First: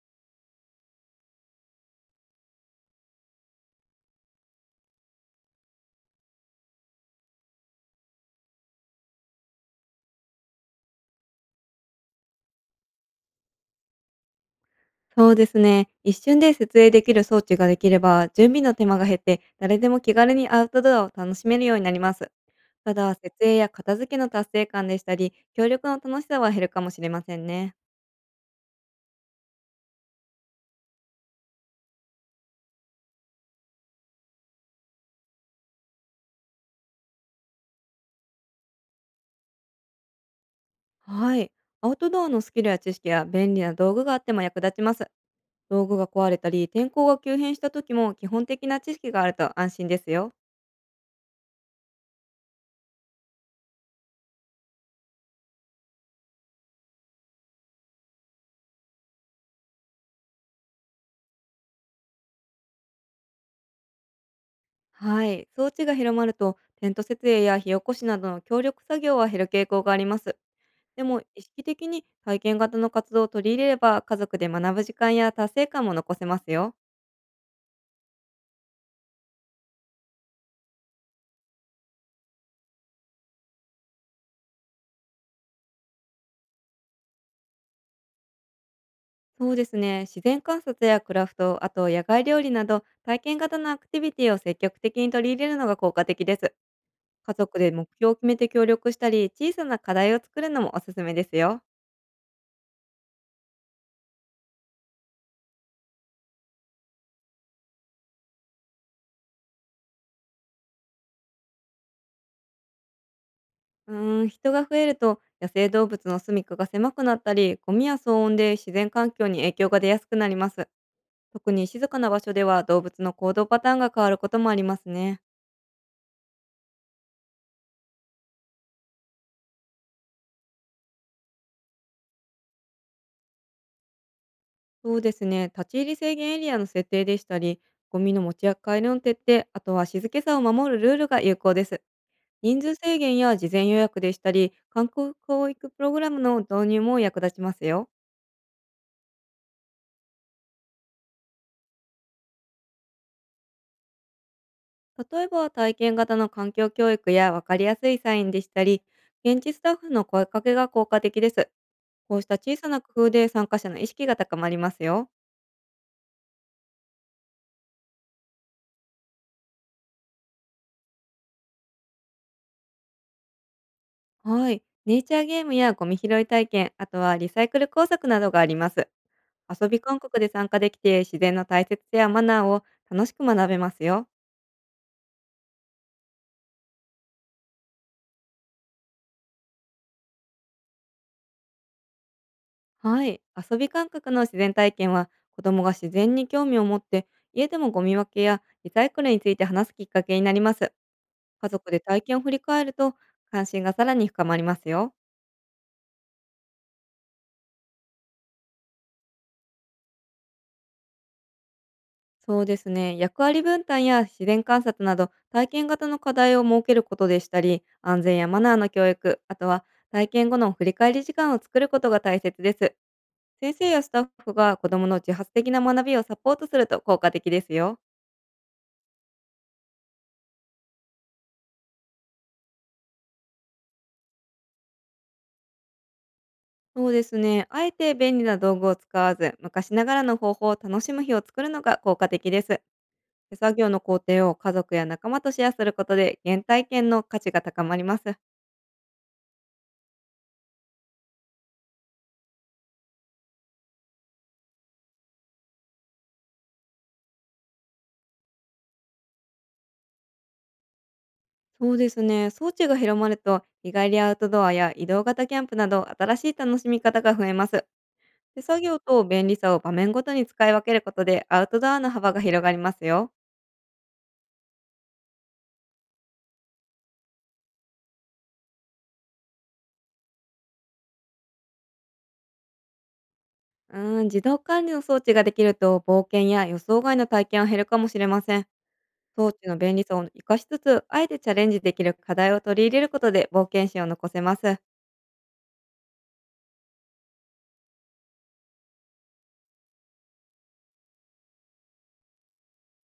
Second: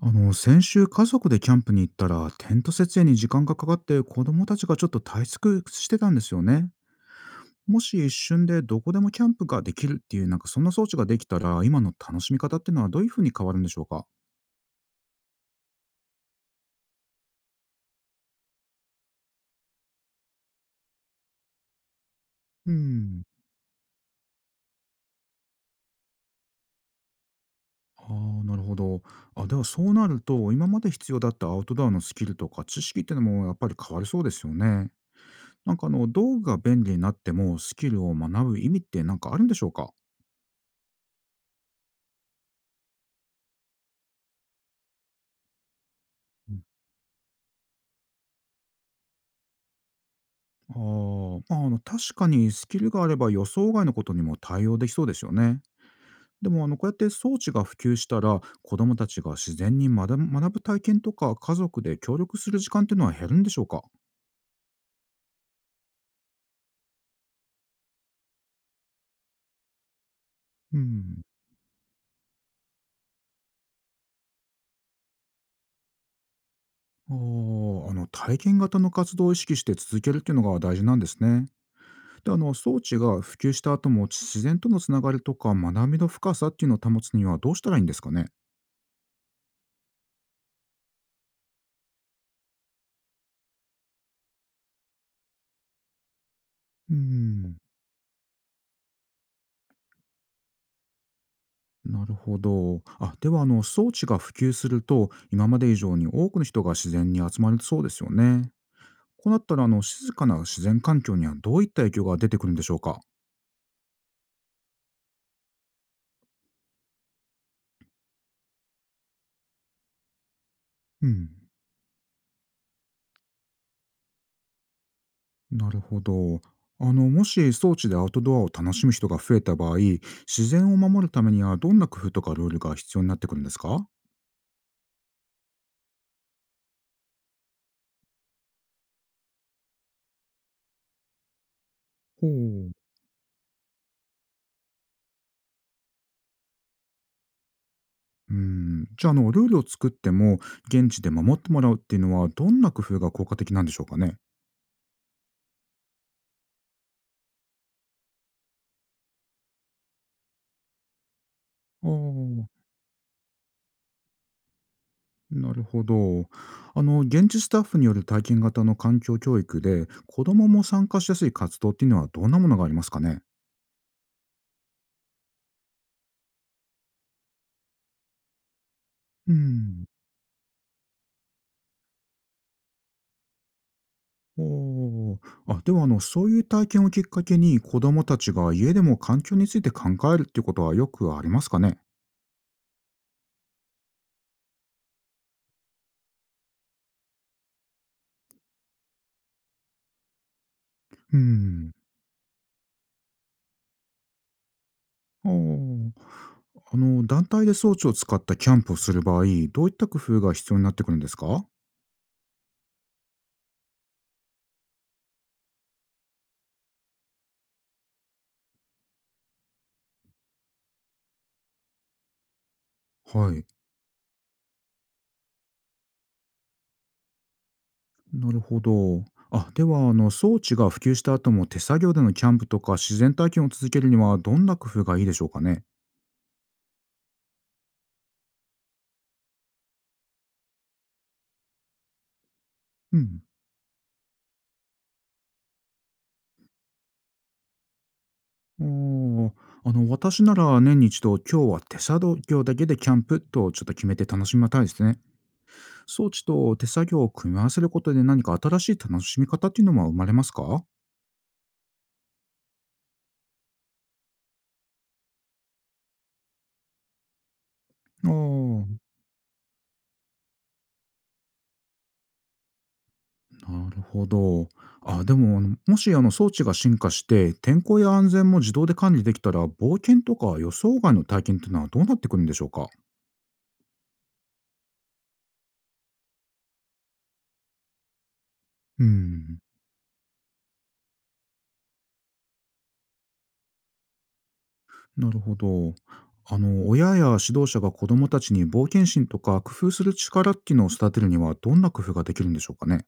先週家族でキャンプに行ったらテント設営に時間がかかって子供たちがちょっと退屈してたんですよね。もし一瞬でどこでもキャンプができるっていうなんかそんな装置ができたら今の楽しみ方っていうのはどういうふうに変わるんでしょうか？そうですね。一瞬で設営できる装置ができれば、準備の手間が減って、誰でも気軽にアウトドアを楽しめるようになります。うただ、ん。設営や片付けの達成感でしたり、協力の楽しさは減るかもしれませんね。ああ、なるほど。あ、ではそうなると今まで必要だったアウトドアのスキルとか知識っていうのもやっぱり変わりそうですよね。なんか道具が便利になってもスキルを学ぶ意味ってなんかあるんでしょうか？はい。アウトドアのスキルや知識や便利な道具があっても役立ちます。道具が壊れたり、天候が急変した時も基本的な知識があると安心ですよ。まあ、確かにスキルがあれば予想外のことにも対応できそうですよね。でもこうやって装置が普及したら子どもたちが自然に学ぶ体験とか家族で協力する時間っていうのは減るんでしょうか？はい。装置が広まると、テント設営や火起こしなどの協力作業は減る傾向があります。うでも、ん。意識的に体験型の活動を取り入れれば、家族で学ぶ時間や達成感も残せますよ。体験型の活動を意識して続けるっていうのが大事なんですね。で装置が普及した後も自然とのつながりとか学びの深さっていうのを保つにはどうしたらいいんですかね？そうですね。自然観察やクラフト、あと野外料理など、体験型のアクティビティを積極的に取り入れるのが効果的です。う家族ん。で目標を決めて協力したり、小さな課題を作るのもおすすめですよ。なるほど。あ、では装置が普及すると、今まで以上に多くの人が自然に集まりそうですよね。こうなったら静かな自然環境にはどういった影響が出てくるんでしょうか。人が増えると、野生動物の住処が狭くなったり、ゴミや騒音で自然環境に影響が出やすくなります。うん、特に静かな場所では動物の行動パターンが変わることもありますね。なるほど。もし装置でアウトドアを楽しむ人が増えた場合、自然を守るためにはどんな工夫とかルールが必要になってくるんですか？そうですね。立ち入り制限エリアの設定でしたり、ゴミの持ち帰りの徹底、あとは静けさを守るルールが有効です。ほ人う。数制限や事前予約でしたり、観光教育プログラムの導入も役立ちますよ。うん、じゃあルールを作っても現地で守ってもらうっていうのはどんな工夫が効果的なんでしょうかね。例えば体験型の環境教育や分かりやすいサインでしたり、現地スタッフの声かけが効果的です。あこうした小あ、さな工夫で参加者の意識が高まりますよ。なるほど。現地スタッフによる体験型の環境教育で、子どもも参加しやすい活動っていうのはどんなものがありますかね？はい。ネイチャーゲームやゴミ拾い体験、あとはリサイクル工作などがあります。う遊びん。感覚で参加できて、自然の大切さやマナーを楽しく学べますよ。おー。あ、ではそういう体験をきっかけに子どもたちが家でも環境について考えるっていうことはよくありますかね？はい。遊び感覚の自然体験は、子供が自然に興味を持って、家でもゴミ分けやリサイクルについて話すきっかけになります。う家族ん。で体験を振り返ると、関心がさらに深まりますよ。おー。団体で装置を使ったキャンプをする場合どういった工夫が必要になってくるんですか？はそうですね。役割分担や自然観察など、体験型の課題を設けることでしたり、安全やマナーの教育、あとは体験後の振り返り時間を作ることが大切です。い。先生やスタッフが子どもの自発的な学びをサポートすると効果的ですよ。なるほど。あ、では、装置が普及した後も手作業でのキャンプとか自然体験を続けるにはどんな工夫がいいでしょうかね。そうですね。あえて便利な道具を使わず、昔ながらの方法を楽しむ日を作るのが効果的です。うん。手作業の工程を家族や仲間とシェアすることで、原体験の価値が高まります。ああ、私なら年に一度、今日は手作業だけでキャンプとちょっと決めて楽しみたいですね。装置と手作業を組み合わせることで何か新しい楽しみ方っていうのも生まれますか？そうですね。装置が広まると、日帰りアウトドアや移動型キャンプなど、新しい楽しみ方が増えます。あ手作あ。業と便利さを場面ごとに使い分けることで、アウトドアの幅が広がりますよ。なるほど。あ、でも、もし装置が進化して、天候や安全も自動で管理できたら、冒険とか予想外の体験っていうのはどうなってくるんでしょうか？自動管理の装置ができると冒険や予想外の体験は減るかもしれません。う装ん、置の便利さを生かしつつ、あえてチャレンジできる課題を取り入れることで冒険心を残せます。なるほど。親や指導者が子どもたちに冒険心とか工夫する力っていうのを育てるには、どんな工夫ができるんでしょうかね？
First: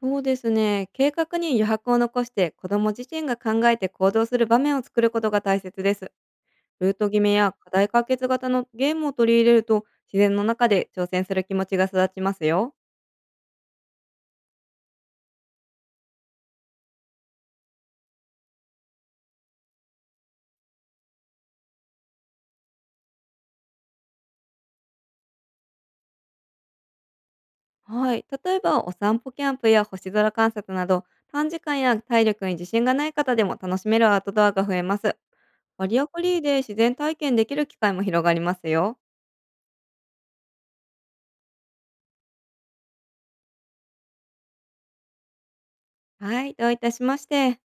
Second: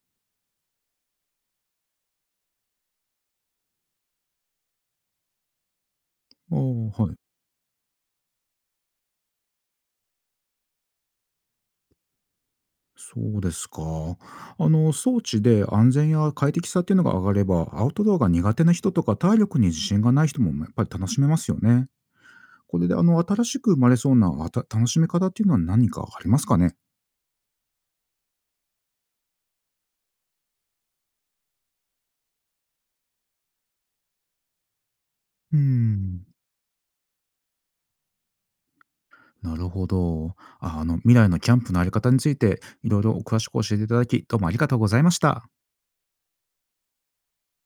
そうですね。計画に余白を残して子供自身が考えて行動する場面を作ることが大切です。あルーあ、トはい。決めや課題解決型のゲームを取り入れると自然の中で挑戦する気持ちが育ちますよ。そうですか。装置で安全や快適さっていうのが上がれば、アウトドアが苦手な人とか体力に自信がない人もやっぱり楽しめますよね。これで新しく生まれそうな、楽しみ方っていうのは何かありますかね？はい。例えば、お散歩キャンプや星空観察など、短時間や体力に自信がない方でも楽しめるアウトドアが増えます。うーバリアフん。リーで自然体験できる機会も広がりますよ。なるほど。あ、未来のキャンプのあり方について、いろいろ詳しく教えていただき、どうもありがとうございました。はい。どういたしまして。